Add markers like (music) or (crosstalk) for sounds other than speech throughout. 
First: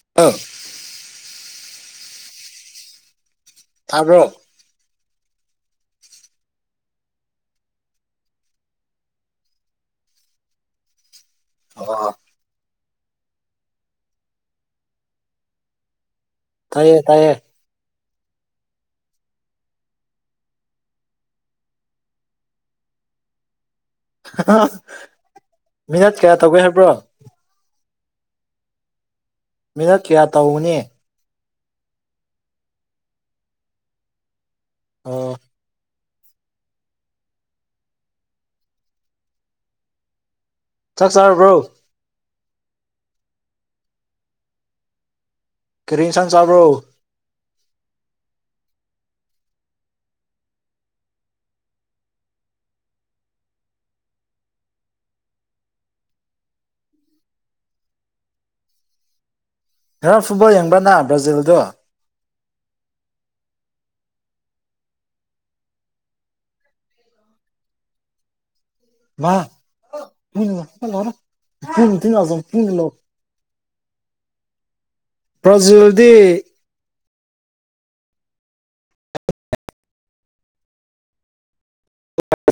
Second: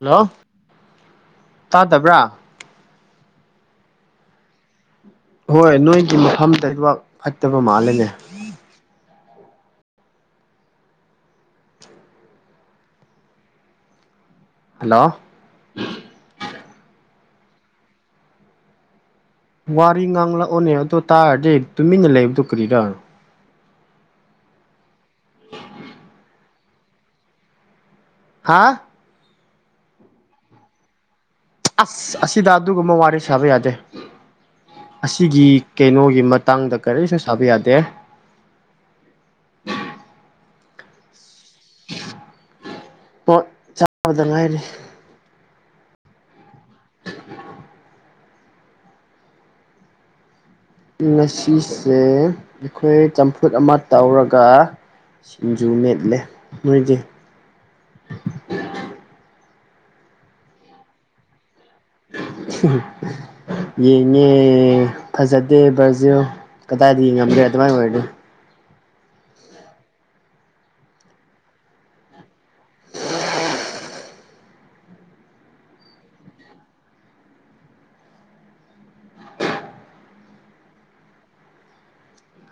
hello ꯑ ꯇꯥꯗꯕ꯭ꯔꯥ ꯇꯥꯕ꯭ꯔꯣ ꯍꯣꯏ ꯅꯣꯏꯒꯤ ꯃꯐꯝꯗꯣ ꯅꯦꯠꯋꯥꯛ ꯐꯠꯇꯕ ꯃꯥꯜꯂꯦꯅꯦ ꯑꯣ ꯍꯜꯂꯣ ꯇꯥꯏꯌꯦ ꯇꯥꯏꯌꯦ ꯋꯥꯔꯤ ꯉꯥꯡꯂꯛꯑꯣꯅꯦ ꯑꯗꯨ ꯇꯥꯔꯗꯤ ꯇꯨꯃꯤꯟꯅ ꯂꯩꯕꯗꯨ ꯀꯔꯤꯔ ꯍꯍꯥ ꯃꯤꯅꯠ ꯀꯌꯥ ꯇꯧꯒꯦ ꯍꯥꯏꯕ꯭ꯔꯣ ꯍꯥꯥ ꯃꯤꯅꯠ ꯀꯌꯥ ꯇꯧꯒꯅꯤ ꯑꯁ ꯑꯁꯤꯗ ꯑꯗꯨꯒꯨꯝꯕ ꯋꯥꯔꯤ ꯁꯥꯕ ꯌꯥꯗꯦ ꯑꯣ ꯑꯁꯤꯒꯤ ꯀꯩꯅꯣꯒꯤ ꯃꯇ ꯇꯥꯡꯗ ꯀꯔꯤꯁꯨ ꯁꯥꯕ ꯌꯥꯗꯦ ꯆꯥꯛ ꯆꯥꯔꯕ꯭ꯔꯣ ꯍꯣꯏ ꯆꯥꯕꯗ ꯉꯥꯏꯔꯤ ꯀꯔꯤ ꯏꯟꯁꯥꯡ ꯆꯥꯕ꯭ꯔꯣ (inaudible) ꯉꯁꯤꯁꯦ ꯑꯩꯈꯣꯏ ꯆꯝꯐꯨꯠ ꯑꯃ ꯇꯧꯔꯒꯥ ꯁꯤꯡꯖꯨ ꯃꯦꯠꯂꯦ ꯅꯣꯏꯗꯤ ꯉꯔꯥꯡ ꯐꯨꯠꯕꯣꯜ ꯌꯦꯡꯕ꯭ꯔ ꯅꯥ ꯕ꯭ꯔꯥꯖꯤꯜꯗꯣ ꯌꯦꯡꯉꯦ ꯐꯖꯗꯦ ꯕ꯭ꯔꯥꯖꯤꯜ ꯀꯗꯥꯏꯗꯒꯤ ꯉꯝꯂꯦ ꯑꯗꯨꯃꯥꯏ ꯑꯣꯏꯔꯗꯤ (unintelligible) ꯕ꯭ꯔꯥꯖꯤꯜꯗꯤ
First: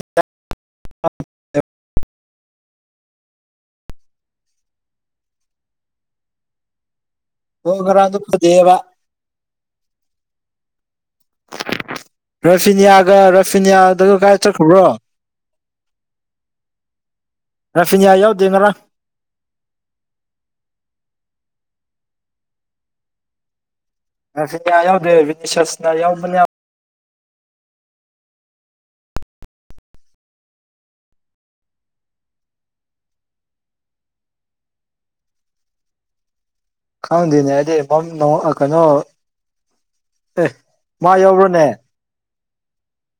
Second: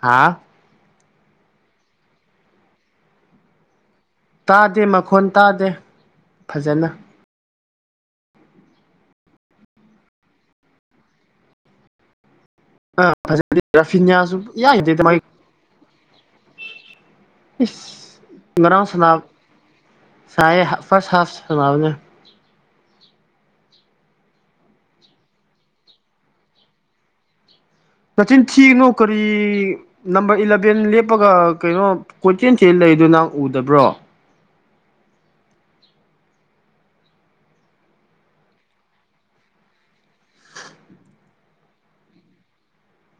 ꯍꯥꯥ (unintelligible) ꯇꯥꯗꯦ ꯃꯈꯣꯟ ꯇꯥꯗꯦ ꯐꯖꯅ ꯑꯣ ꯉꯔꯥꯡꯗꯣ ꯐꯖꯩꯑꯦꯕ ꯑꯥ ꯔꯥꯐꯤꯅꯤꯌꯥꯒ ꯐꯖꯗꯦ ꯔꯥꯐꯤꯅꯤꯌꯥꯗꯣ ꯔꯥꯐꯤꯅꯤꯌꯥꯁꯨ ꯀꯥꯏ ꯏꯌꯥ ꯆꯠꯈ꯭ꯔꯕ꯭ꯔꯣ ꯌꯥꯗꯦꯗ ꯃꯥꯏ ꯔꯥꯐꯤꯅꯤꯌꯥ ꯏꯁ ꯌꯥꯎꯗꯦ ꯉꯔꯥꯡ ꯁꯅꯥ ꯁꯥꯏꯌꯦ ꯐꯔꯁ ꯍꯥꯐ ꯁꯅꯥꯕꯅꯦ ꯔꯥꯐꯤꯅꯤꯌꯥ ꯌꯥꯎꯗ꯭ꯔꯦ ꯕꯤꯅꯤꯁꯤꯌꯁꯅ ꯌꯥꯎꯕꯅꯦ ꯅꯆꯤꯟ ꯊꯤꯅꯨ ꯀꯔꯤ ꯅꯝꯕꯔ ꯏꯂꯚꯦꯟ ꯂꯦꯞꯄꯒ ꯀꯩꯅꯣ ꯀꯣꯏꯆꯦꯟ ꯆꯦꯜ ꯂꯩꯗꯣ ꯅꯪ ꯎꯗꯕ꯭ꯔꯣ ꯈꯪꯗꯦꯅꯦ ꯑꯩꯗꯤ ꯄꯝꯅꯣ ꯑ ꯀꯩꯅꯣ ꯑꯦ ꯃꯥ ꯌꯥꯎꯕ꯭ꯔꯣꯅꯦ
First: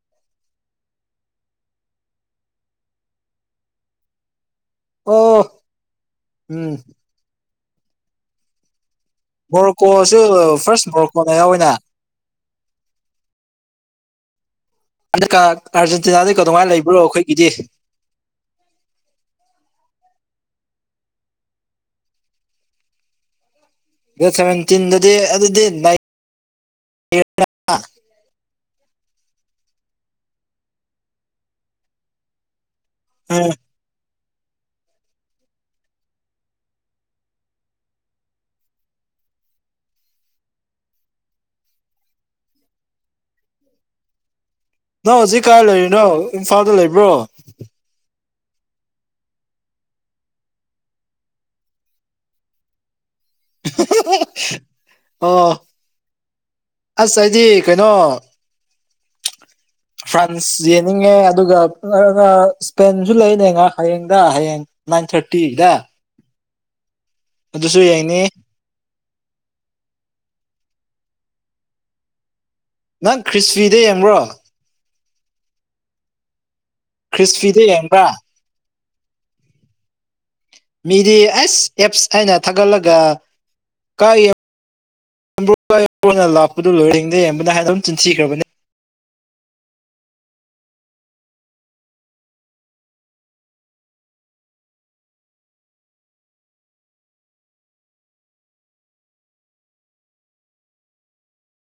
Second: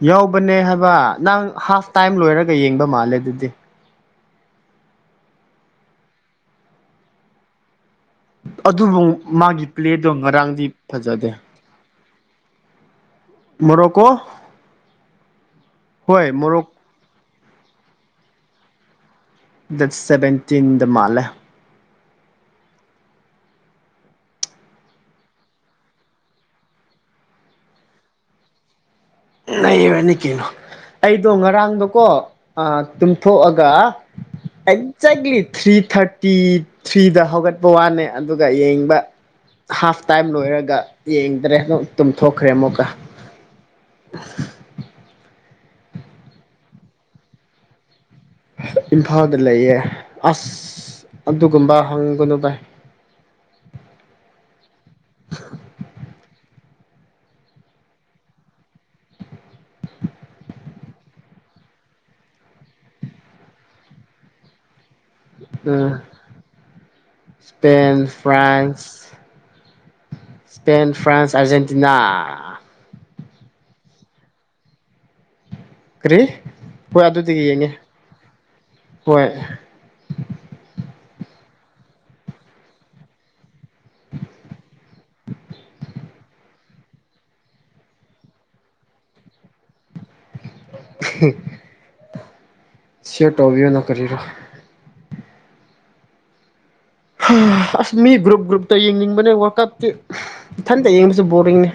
ꯌꯥꯎꯕꯅꯦ ꯍꯥꯏꯕ ꯅꯪ ꯍꯥꯐ ꯇꯥꯏꯝ ꯂꯣꯏꯔꯒ ꯌꯦꯡꯕ ꯃꯥꯜꯂꯦ ꯑꯗꯨꯗꯤ ꯑꯣ ꯎꯝ ꯑꯗꯨꯕꯨ ꯃꯥꯒꯤ ꯄ꯭ꯂꯦꯗꯣ ꯃꯣꯔꯣꯀꯣꯁꯨ ꯉꯔꯥꯡꯗꯤ ꯐꯥꯔꯁ ꯐꯖꯗꯦ ꯃꯣꯔꯣꯀꯣꯅ ꯌꯥꯎꯋꯤꯅ ꯃꯣꯔꯣꯀꯣ ꯍꯟꯗꯛꯀꯥ ꯍꯣꯏ ꯑꯥꯔꯖꯦꯟꯇꯤꯅꯥꯗꯤ ꯃꯣꯔꯣꯛ ꯀꯩꯗꯧꯉꯩ ꯂꯩꯕ꯭ꯔꯣ ꯑꯩꯈꯣꯏꯒꯤꯗꯤ ꯗꯦꯠ ꯁꯦꯚꯦꯟꯇꯤꯟ ꯗ ꯃꯥꯜꯂꯦ ꯗꯦꯠ ꯁꯚꯦꯟꯇꯤꯟꯗꯨꯗꯤ ꯑꯗꯨꯗꯤ ꯅꯩ ꯅꯩꯔꯅꯤ ꯀꯩꯅꯣ ꯑꯩꯗꯣ ꯉꯔꯥꯡꯗꯣꯀꯣ ꯑꯥ ꯎꯝ ꯇꯨꯝꯊꯣꯛꯑꯒ ꯑꯦꯛꯖꯦꯛꯂꯤ ꯊ꯭ꯔꯤ ꯊꯔꯇꯤ ꯊ꯭ꯔꯤꯗ ꯍꯧꯒꯠꯄ ꯋꯥꯅꯦ ꯑꯗꯨꯒ ꯌꯦꯡꯕ ꯍꯥꯐ ꯇꯥꯏꯝ ꯂꯣꯏꯔꯒ ꯌꯦꯡꯗ꯭ꯔꯦ ꯗꯨꯝ ꯇꯨꯝꯊꯣꯛꯈ꯭ꯔꯦ ꯑꯃꯨꯛꯀ (unintelligible) ꯅꯪ ꯍꯧꯖꯤꯛ ꯀꯥꯏ ꯂꯩꯔꯤꯅꯣ ꯏꯝꯐꯥꯜꯗ ꯂꯩꯕ꯭ꯔꯣ ꯏꯝꯐꯥꯜꯗ ꯂꯩꯌꯦ ꯑꯁ ꯑꯗꯨꯒꯨꯝꯕ ꯍꯪꯒꯅꯨ ꯚꯥꯏ (unintelligible) ꯑꯣ ꯑꯁ ꯑꯩꯗꯤ ꯀꯩꯅꯣ ꯐ꯭ꯔꯥꯟꯁ ꯌꯦꯡꯅꯤꯡꯉꯦ ꯑꯗꯨꯒ ꯑꯒ ꯁ꯭ꯄꯦꯟꯖꯨ ꯂꯩꯅꯦ ꯉꯥ ꯍꯌꯦꯡꯗ ꯍꯌꯦꯡ ꯅꯥꯏꯟ ꯊꯥꯔꯇꯤ ꯗ ꯎꯝ ꯑꯗꯨꯁꯨ ꯌꯦꯡꯅꯤ ꯐ꯭ꯔꯥꯏꯟꯁ (inaudible) ꯏꯁꯄꯦꯟ ꯐ꯭ꯔꯥꯟꯁ ꯑꯔꯖꯦꯟꯇꯤꯅꯥ ꯅꯪ ꯈ꯭ꯔꯤꯁꯕꯤꯗ ꯌꯦꯡꯕ꯭ꯔꯣ ꯀꯔꯤ ꯍꯣꯏ ꯑꯗꯨꯗ ꯈ꯭ꯔꯤꯁꯐꯤꯗ ꯌꯦꯡꯉꯦ ꯌꯦꯡꯕ꯭ꯔꯥ ꯍꯣꯏ ꯃꯤꯗꯤ ꯑꯦꯁ ꯑꯦꯞꯁ ꯍꯥꯏꯅ ꯊꯥꯒꯠꯂꯒ ꯀꯒꯤ ꯅ ꯂꯥꯛꯄꯗꯨ ꯂꯣꯏꯔꯔꯤꯩ ꯌꯦꯡꯕꯅ ꯍ ꯍꯥꯏꯅ ꯑꯗꯨꯝ ꯆꯤꯟꯁꯤꯈ꯭ꯔꯕꯅꯤ (unintelligible) (unintelligible) ꯁꯤꯌꯔ ꯇꯧꯕꯤꯑꯣꯅ ꯀꯔꯤꯔꯣ ꯑꯁ ꯃꯤ ꯒ꯭ꯔꯨꯞ ꯒ꯭ꯔꯨꯞꯇ ꯌꯦꯡꯅꯤꯡꯕꯅꯦ ꯋꯥꯔꯀꯞꯇꯤ ꯏꯊꯟꯇ ꯌꯦꯡꯕꯁꯨ ꯕꯣꯔꯤꯡꯅꯤ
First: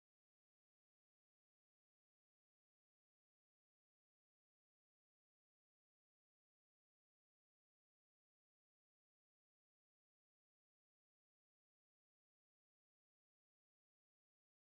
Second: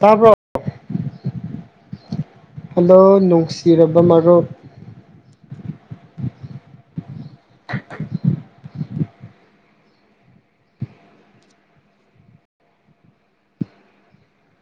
ꯇꯥꯕ꯭ꯔꯣ ꯍꯜꯂꯣ ꯅꯨꯡꯁꯤꯔꯕ ꯃꯔꯨꯞ